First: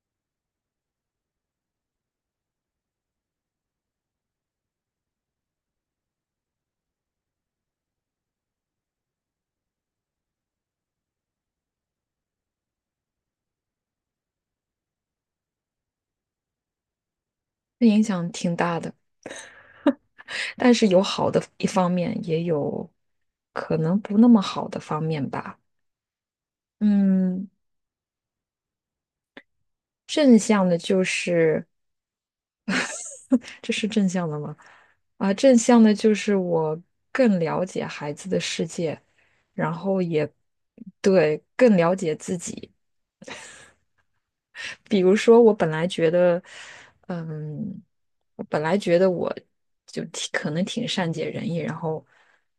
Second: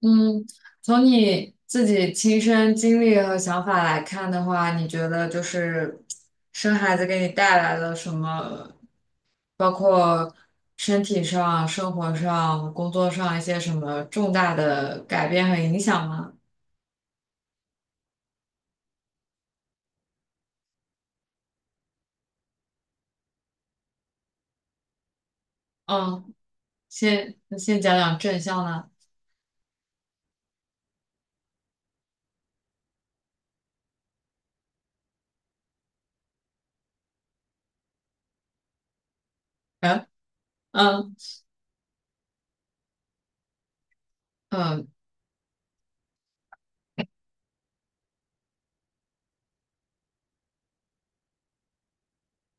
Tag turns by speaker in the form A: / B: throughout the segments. A: 嗯，从你自己亲身经历和想法来看的话，你觉得生孩子给你带来了什么，包括身体上、生活上、工作上一些什么重大的改变和影响吗？
B: 这影响挺大的，但是有好的一方面，也有可能不那么好的方面吧。
A: 嗯，先
B: 嗯，
A: 先讲讲正向的。
B: 正向的就是，这是正向的吗？正向的就是我更了解孩子的世界，然后
A: 嗯。
B: 也
A: 嗯。
B: 对更了解自己。
A: 嗯。
B: 比如说，我本来觉得，嗯，我本来觉得我就挺可能挺善解人意，然后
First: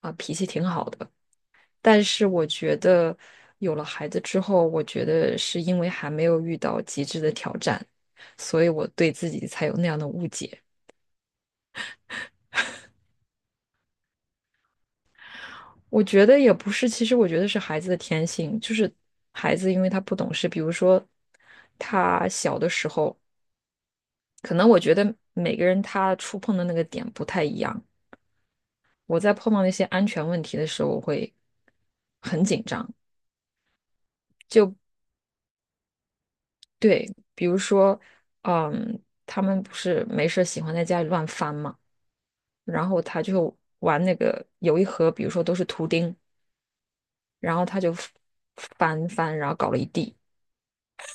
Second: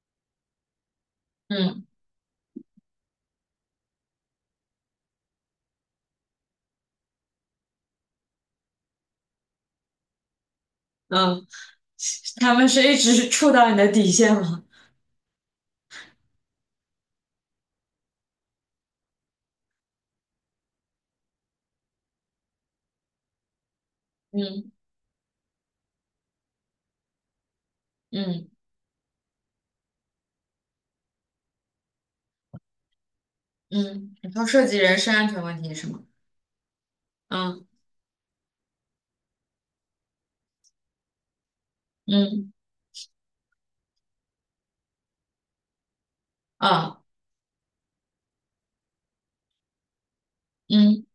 B: 脾气挺好的。
A: 嗯。
B: 但是我觉得有了孩子之后，我觉得是因为还没有遇到极致的挑战，所以我对自己才有那样的误解。
A: 嗯。他们是一直触到你的底线吗？
B: 我觉得也不是，其实我觉得是孩子的天性，就是孩子因为他不懂事，比如说他小的时候，可能
A: 嗯。
B: 我觉得每个人他触碰的那个点不太一样。
A: 嗯。
B: 我在碰到那些安全问题的时候，我会很紧张。
A: 嗯，你说涉及人身安全问题是吗？
B: 对，比如
A: 嗯。
B: 说，嗯，他们不是没事儿喜欢在家里乱翻吗？
A: 嗯。
B: 然后他就玩那个有一盒，比如说都是图钉，
A: 啊，
B: 然后他就翻翻，然后搞了一地。
A: 嗯，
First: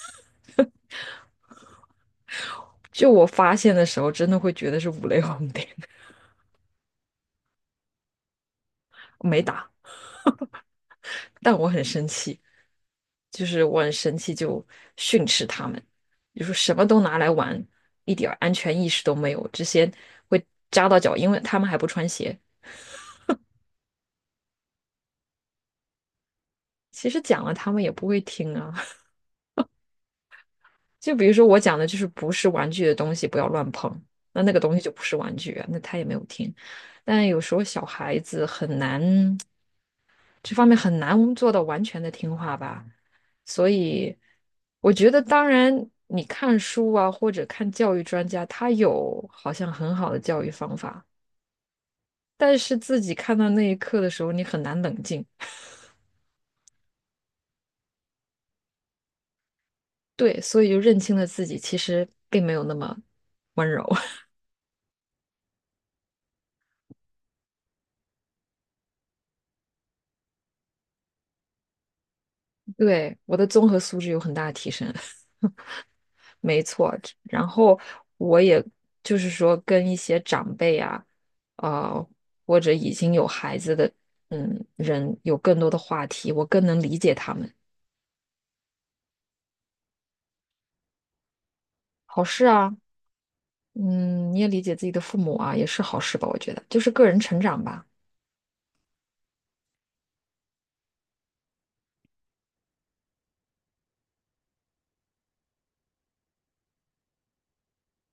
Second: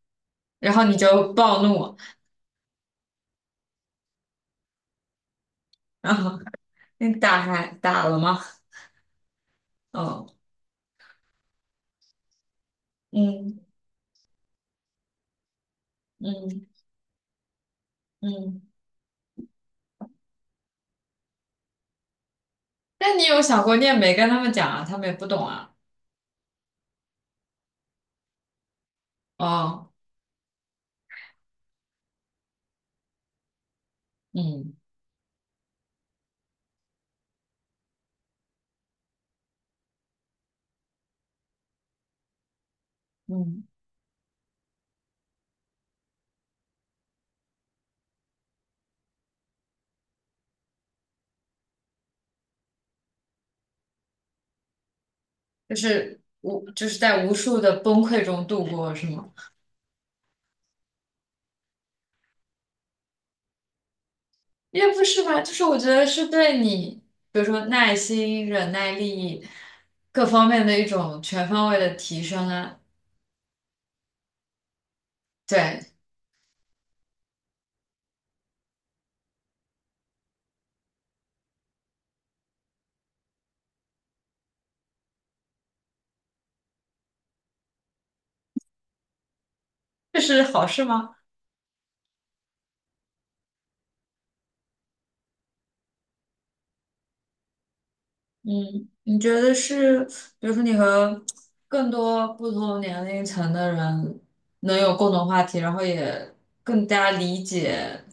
A: 然后你就暴怒，
B: 就我发现的时候，真的会觉得是五雷轰顶，
A: 然后你打还打了吗？
B: 没打，
A: 哦。
B: 但我很生气，就
A: 嗯。
B: 是我很生气，就训斥他们，就说
A: 嗯。
B: 什么都拿来玩，一点儿安
A: 嗯，
B: 全意识都没有，这些会扎到脚，因为他们还不穿鞋。
A: 那你有想过，你也没跟他们讲啊，他们也不懂啊。
B: 其实讲了，他们也不会听啊。
A: 哦。
B: 就比如说我讲的就是不是玩具的东西不要乱碰，那个
A: 嗯。
B: 东西就不是玩具啊，那他也没有听。但有时候小孩子很难，这方面很难做到完全的听话吧。
A: 嗯。
B: 所以我觉得，当然你看书啊，或者看教育专家，他有好像很好的教育方法，但是自己看到那一刻的时候，你很难冷静。
A: 就是无就是在无数的崩溃中度过，是吗？
B: 对，所以就认清了自己其实并没有那么温柔。
A: 也不是吧，就是我觉得是对你，比如说耐心、忍耐力各方面的一种全方位的提升啊。
B: 对，我的综合素质有很大的提升。
A: 对。
B: 没错，然后我也就是说跟一些长辈啊，呃，或者已经有孩子的人有更多的话题，我更能理解他们。
A: 这是好事吗？
B: 好事啊，嗯，你也理解自己的父母啊，也是好事吧？我觉得就是个人成长吧。
A: 嗯，你觉得是，比如说你和更多不同年龄层的人能有共同话题，然后也更加理解，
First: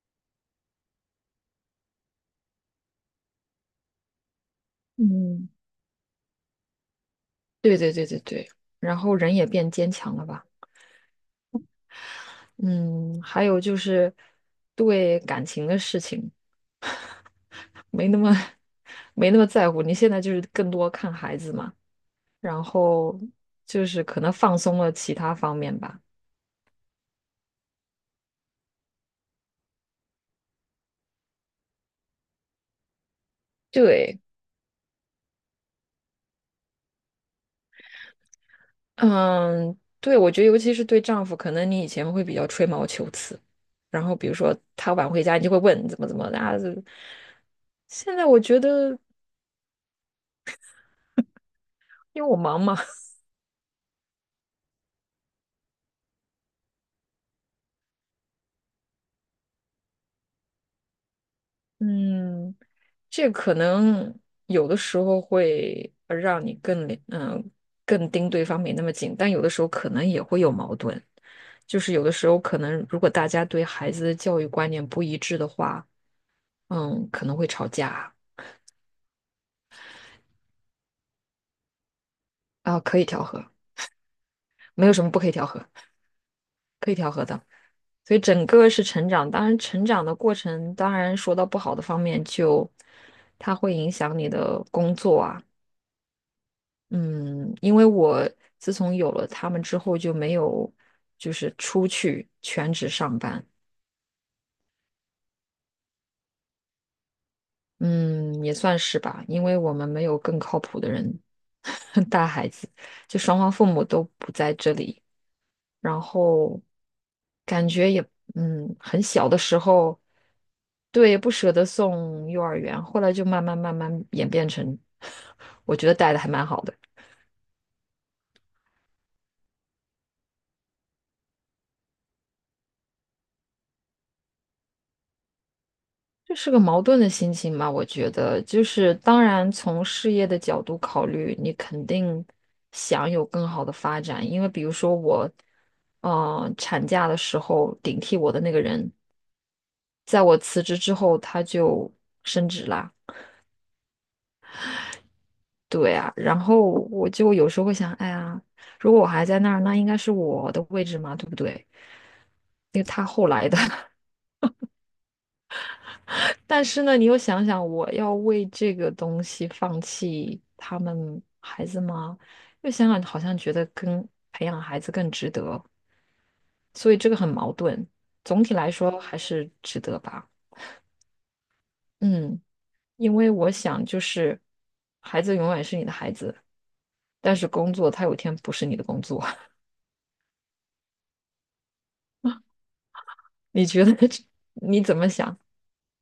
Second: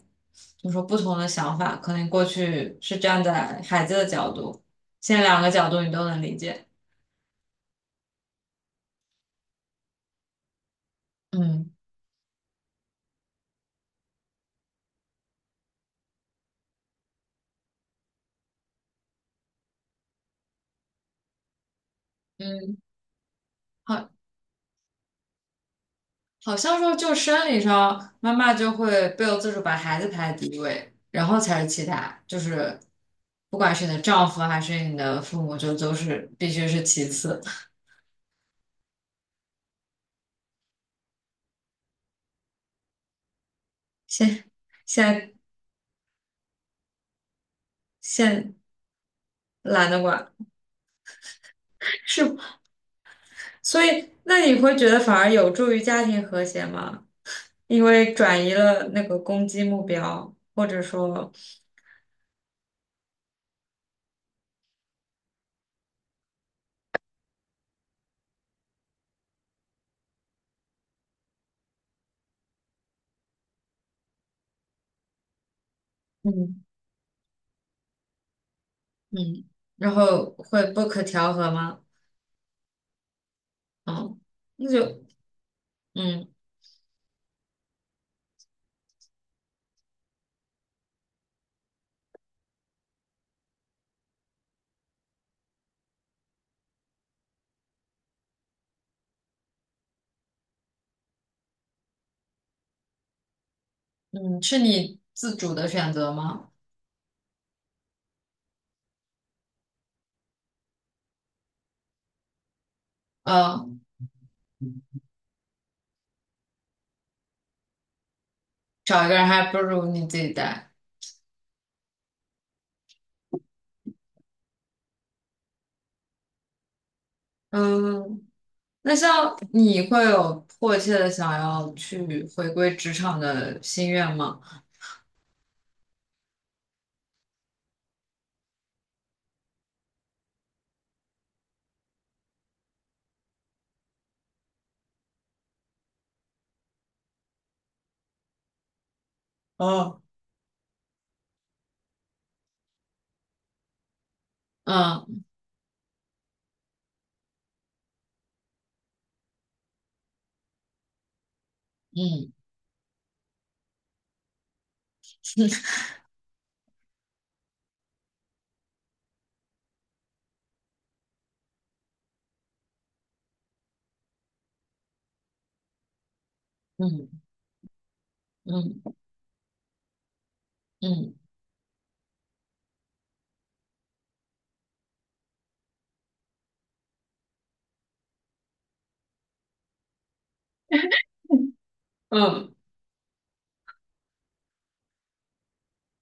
A: 就是说不同的想法，可能过去是站在孩子的角度，现在两个
B: 嗯，
A: 角度你都能理解。
B: 对对对对对，然后人也变坚强了吧？
A: 嗯。
B: 嗯，还有就是对感情的事情没那么 没那么在乎，你现在就是更多看孩子嘛。然
A: 嗯。
B: 后就是
A: 好，
B: 可能放松了其他方面吧。
A: 好像说就生理上，妈妈就会不由自主把孩子排在第一位，然后才是其他，就是不管是你的
B: 对，
A: 丈夫还是你的父母，就都是必须是其次。
B: 嗯，对，我觉得尤其是对丈夫，可能你以前会比较吹毛求疵，然后比如
A: 现
B: 说他晚回
A: 现
B: 家，你就会问怎么怎么的啊。现在我
A: 现
B: 觉得，
A: 懒得管，是。
B: 因为我忙嘛，
A: 所以那你会觉得反而有助于家庭和谐吗？因为转移了那个攻击目标，或者说，
B: 嗯，这可能有的时候会让你更盯对方没那么紧，但有的时候可能也会有矛盾，就是有的时候可能如果大家对孩子的教育观念不一致的话。
A: 嗯。
B: 嗯，可能会吵架
A: 嗯，然后会不可调和吗？
B: 啊，可以调和，
A: 嗯，那
B: 没有
A: 就。
B: 什么不可以调和，
A: 嗯。
B: 可以调和的。所以整个是成长，当然成长的过程，当然说到不好的方面就，它会影响你的工作啊，嗯，因为我自从有了他们之后就没有就是出去全职上班，
A: 嗯，是你自主的选择吗？
B: 嗯，也算是吧，因为我们没有更靠谱的人 带孩子，就双方父
A: 呃，
B: 母都不在这里。然后感觉也嗯，很
A: 找一个人
B: 小的
A: 还不
B: 时
A: 如
B: 候，
A: 你自己带。
B: 对，不舍得送幼儿园，后来就慢慢演变成，我觉得带的还蛮好的。
A: 嗯，那像你会有迫切的想要去回归职场的心愿吗？
B: 这是个矛盾的心情吧，我觉得，就是当然从事业的角度考虑，你肯定想有更好的发展，因为比如说我，产假的时候顶替我的那个人，
A: 哦。
B: 在我辞职之后他就升职啦。
A: 嗯。
B: 对啊，然后我就有时候会想，哎呀，如果我还在那儿，那应该是我的位置嘛，对不对？
A: 嗯。
B: 因为他后来的，但是呢，你又想想，我要为这个东西放弃他们孩子吗？又想想，好像觉得跟培养孩子更值得，所以这个
A: 嗯。
B: 很矛盾。总体来
A: 嗯。
B: 说还是值得吧，
A: 嗯。
B: 嗯，因为我想就是，孩子永远是你的孩子，但是工作他有一天不是你的工作。
A: 嗯，
B: 你觉得这 你怎么想？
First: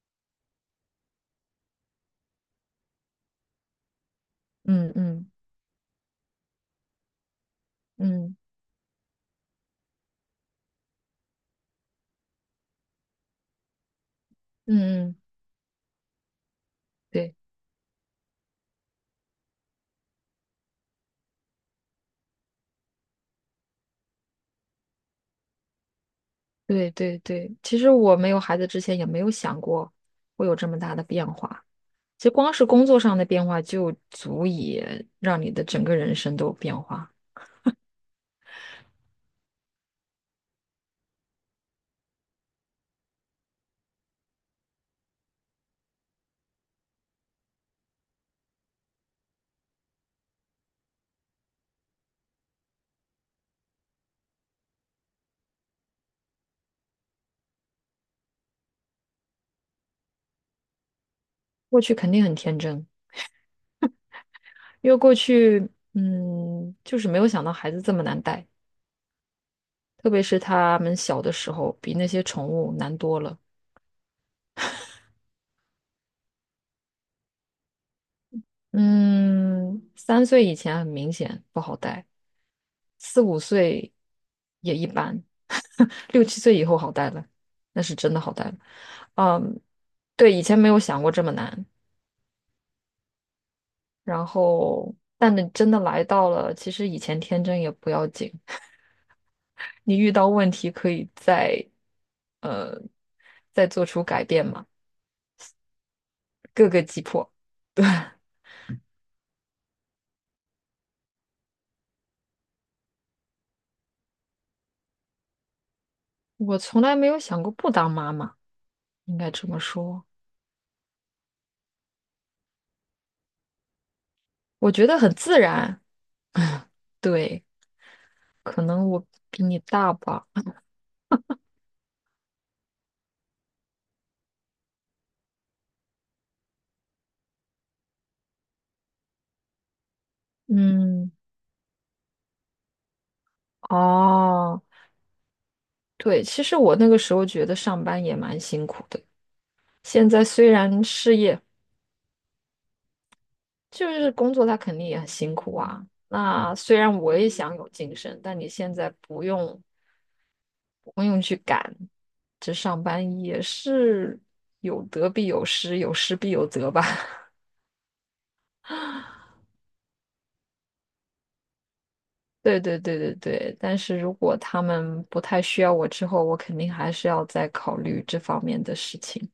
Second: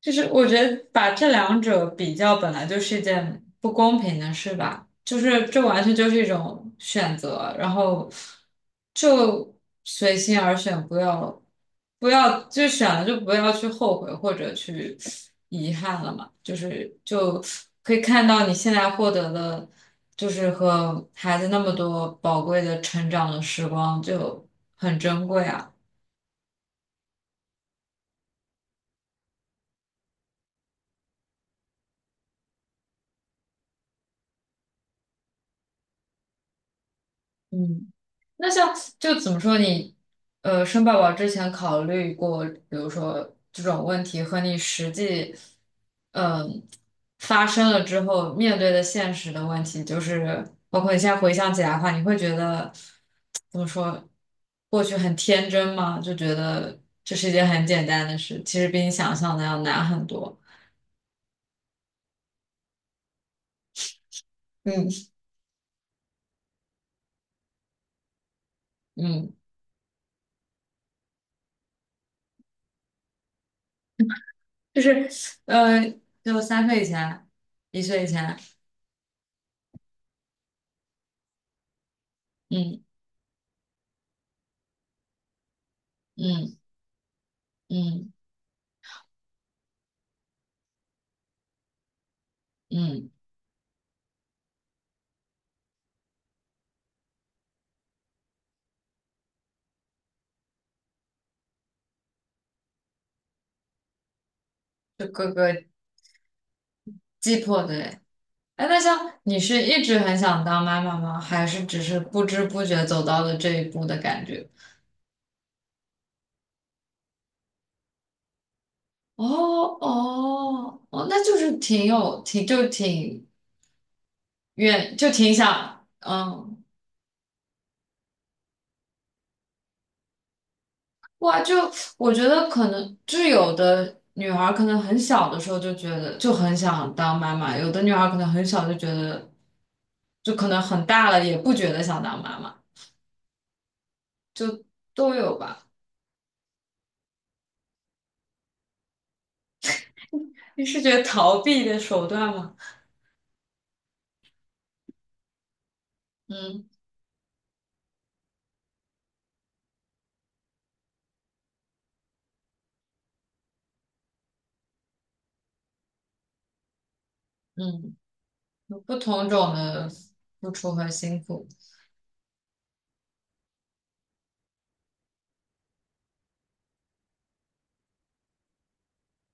A: 就是我觉得把这两者比较，本来就是一件不公平的事吧，
B: 嗯
A: 就
B: 嗯
A: 是这完全就是一种选择，然后
B: 嗯
A: 就随心而选，不要就选了就不要去后悔或者去
B: 嗯嗯，
A: 遗憾了嘛，就
B: 对
A: 可以看到你现在获得的，就是和孩子那么多宝贵的成长的时光就很珍贵啊。
B: 对对对。其实我没有孩子之前也没有想过会有这么大的变化。其实光是工作上的变化就足以让你的整个人生都有变化。
A: 嗯。那像就怎么说你，生宝宝之前考虑过，比如说这种问题和你实际，嗯、发生了之后面对的现实的问题，就是包括你现在回想起来的话，你会觉得怎么说，过去很天真吗？就觉得这是一件很简单的事，其实比你想象的要难很多。
B: 过去肯定很天真，
A: 嗯。
B: 因为过去就是没有想到孩子这么难带，
A: 嗯，
B: 特别是他们小的时候比那些宠物难多了。
A: 就是呃，就三岁以前，一岁以前。
B: 嗯，3岁以前很明显不好带，
A: 嗯。
B: 4、5岁也一般，6、7岁
A: 嗯。
B: 以后好带了，那是
A: 嗯。
B: 真的好带了。嗯，对，以前没有想过这么难。
A: 嗯。
B: 然后，但你真的来到了，其实以前天真也不要紧，你遇到问题可以呃再做出改变嘛，
A: 就各个
B: 各个击破。
A: 击破的。
B: 对，
A: 哎，哎那像你是一直很想当妈妈吗？还是只是不知不觉走到了这一步的感觉？
B: 我从来没有想过不当妈妈，应
A: 哦。
B: 该这么说，
A: 哦。哦，那就是挺有挺就挺
B: 我觉
A: 愿
B: 得
A: 就
B: 很
A: 挺
B: 自然。
A: 想
B: 对，可能我比你大吧。
A: 哇，就我觉得可能就是有的女孩儿可能很小的时候就觉得就很想当妈妈，有的女孩儿可能很小就觉得就可能很大
B: 嗯，
A: 了也不觉得想当妈妈，
B: 哦，
A: 就都有吧。
B: 对，其实我那个时候觉得上班也蛮辛苦的。现在虽
A: 你是
B: 然
A: 觉得
B: 事
A: 逃
B: 业
A: 避的手段吗？
B: 就是工作，它肯定也很辛苦啊。那
A: 嗯。
B: 虽然我也想有晋升，但你现在不用，这上班也是有得必有失，有失必有得吧。
A: 嗯，有不 同种的付出和辛苦。
B: 对对对对对，但是如果他们不太需要我之后，我肯定还是要再考虑这方面的事情。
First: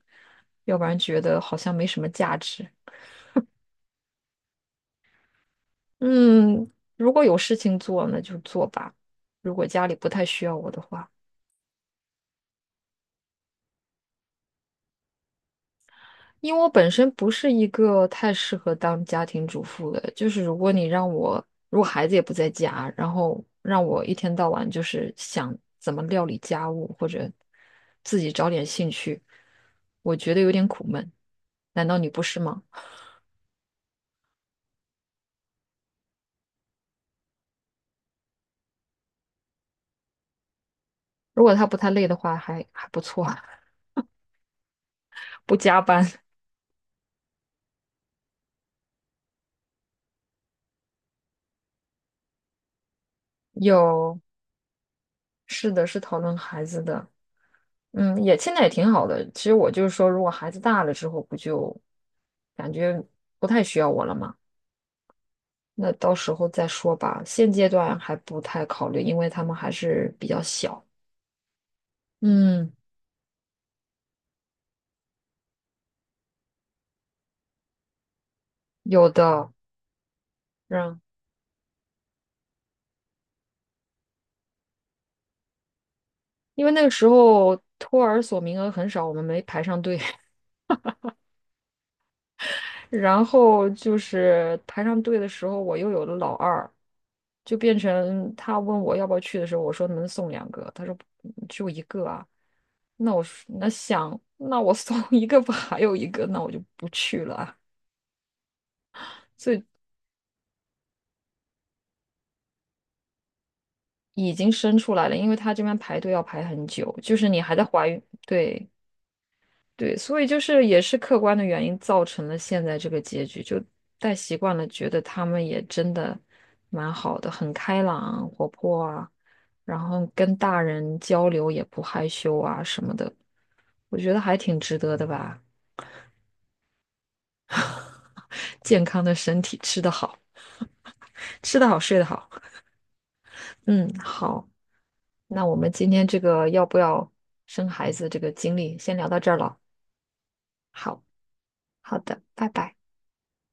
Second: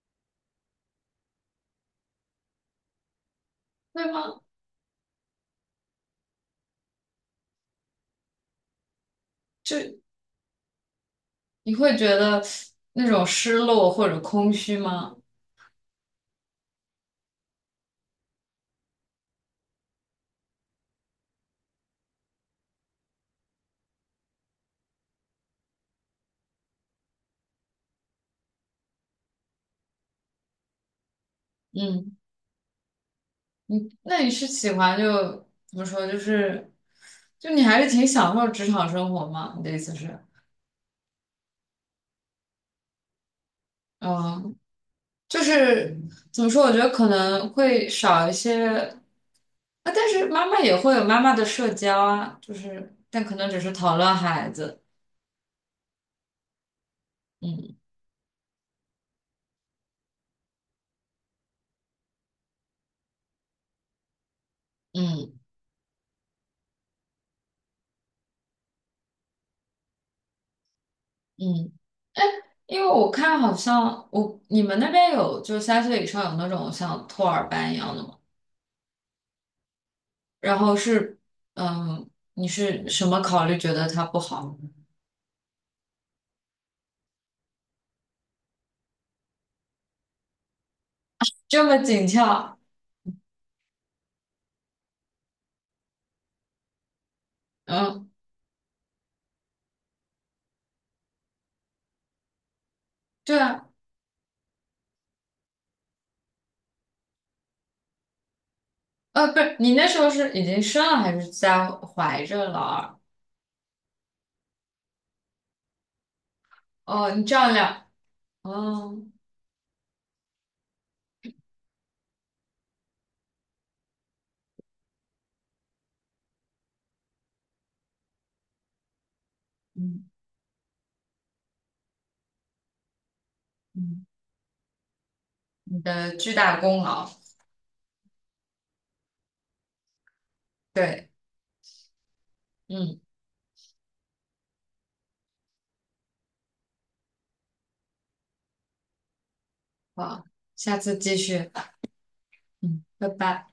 B: 要不然觉得好像没什么价值。
A: 会吗？
B: 嗯，如果有事情做，那就做吧。如果家里
A: 就
B: 不太需要我的话，
A: 你会觉得那种失落或者空虚吗？
B: 因为我本身不是一个太适合当家庭主妇的，就是如果你让我，如果孩子也不在家，然后让我一天到晚就是想怎么料理家务或者自己找点兴趣，我觉得有点苦闷。难道你
A: 嗯，
B: 不是吗？
A: 你那你是喜欢就怎么说？就是就你还是挺享受职场生活吗？你的意思是，
B: 如果他不太累的话，还不错，
A: 嗯，就
B: 不加
A: 是
B: 班，
A: 怎么说？我觉得可能会少一些啊，但是妈妈也会有妈妈的社交啊，就是但可能只是讨论
B: 又。
A: 孩子。
B: 是的，是讨论孩子的，
A: 嗯。
B: 嗯，也现在也挺好的。其实我就是说，如果孩子大了之后，不就感觉不太需要我了嘛？
A: 嗯。
B: 那到时候再说吧。现阶段还不太考虑，因为他们还是比较小。
A: 嗯
B: 嗯，
A: 因为我看好像我你们那边有就是三岁以上有那种像托儿班一样的吗？
B: 有的，
A: 然后
B: 让，
A: 是嗯，你是什么考虑觉得它不好？
B: 因为那个时候托儿所名额很少，我们没排上队。
A: 这么紧俏。
B: 然后就是排上队的时候，我又有了老二，就变
A: 嗯，
B: 成他问我要不要去的时候，我说能送2个，他说就1个啊。那我
A: 对
B: 说
A: 啊，
B: 那想，那我送 1个吧，还有一个，那我就不去了啊。
A: 不
B: 所
A: 是
B: 以
A: 你那时候是已经生了还是在怀着老二？
B: 已经生出来了，因为他这边排队要排很久，
A: 哦，
B: 就
A: 你
B: 是
A: 这
B: 你
A: 样
B: 还在怀
A: 聊。
B: 孕，对，
A: 哦。
B: 对，所以就是也是客观的原因造成了现在这个结局，就带习惯了，觉得他们也真的蛮好的，很开朗、活泼啊，然
A: 嗯。
B: 后跟大人交流也不害羞啊什么的，我
A: 嗯，
B: 觉得还挺值得的吧。
A: 你的巨大功劳。
B: 健康的身体，吃得好，
A: 对。
B: 吃得好，睡得好。
A: 嗯，
B: 嗯，好，那我们今天这个要不要生孩子这个经历，先聊到这儿了。
A: 好，下次
B: 好，
A: 继续。
B: 好的，拜拜。
A: 嗯，拜拜。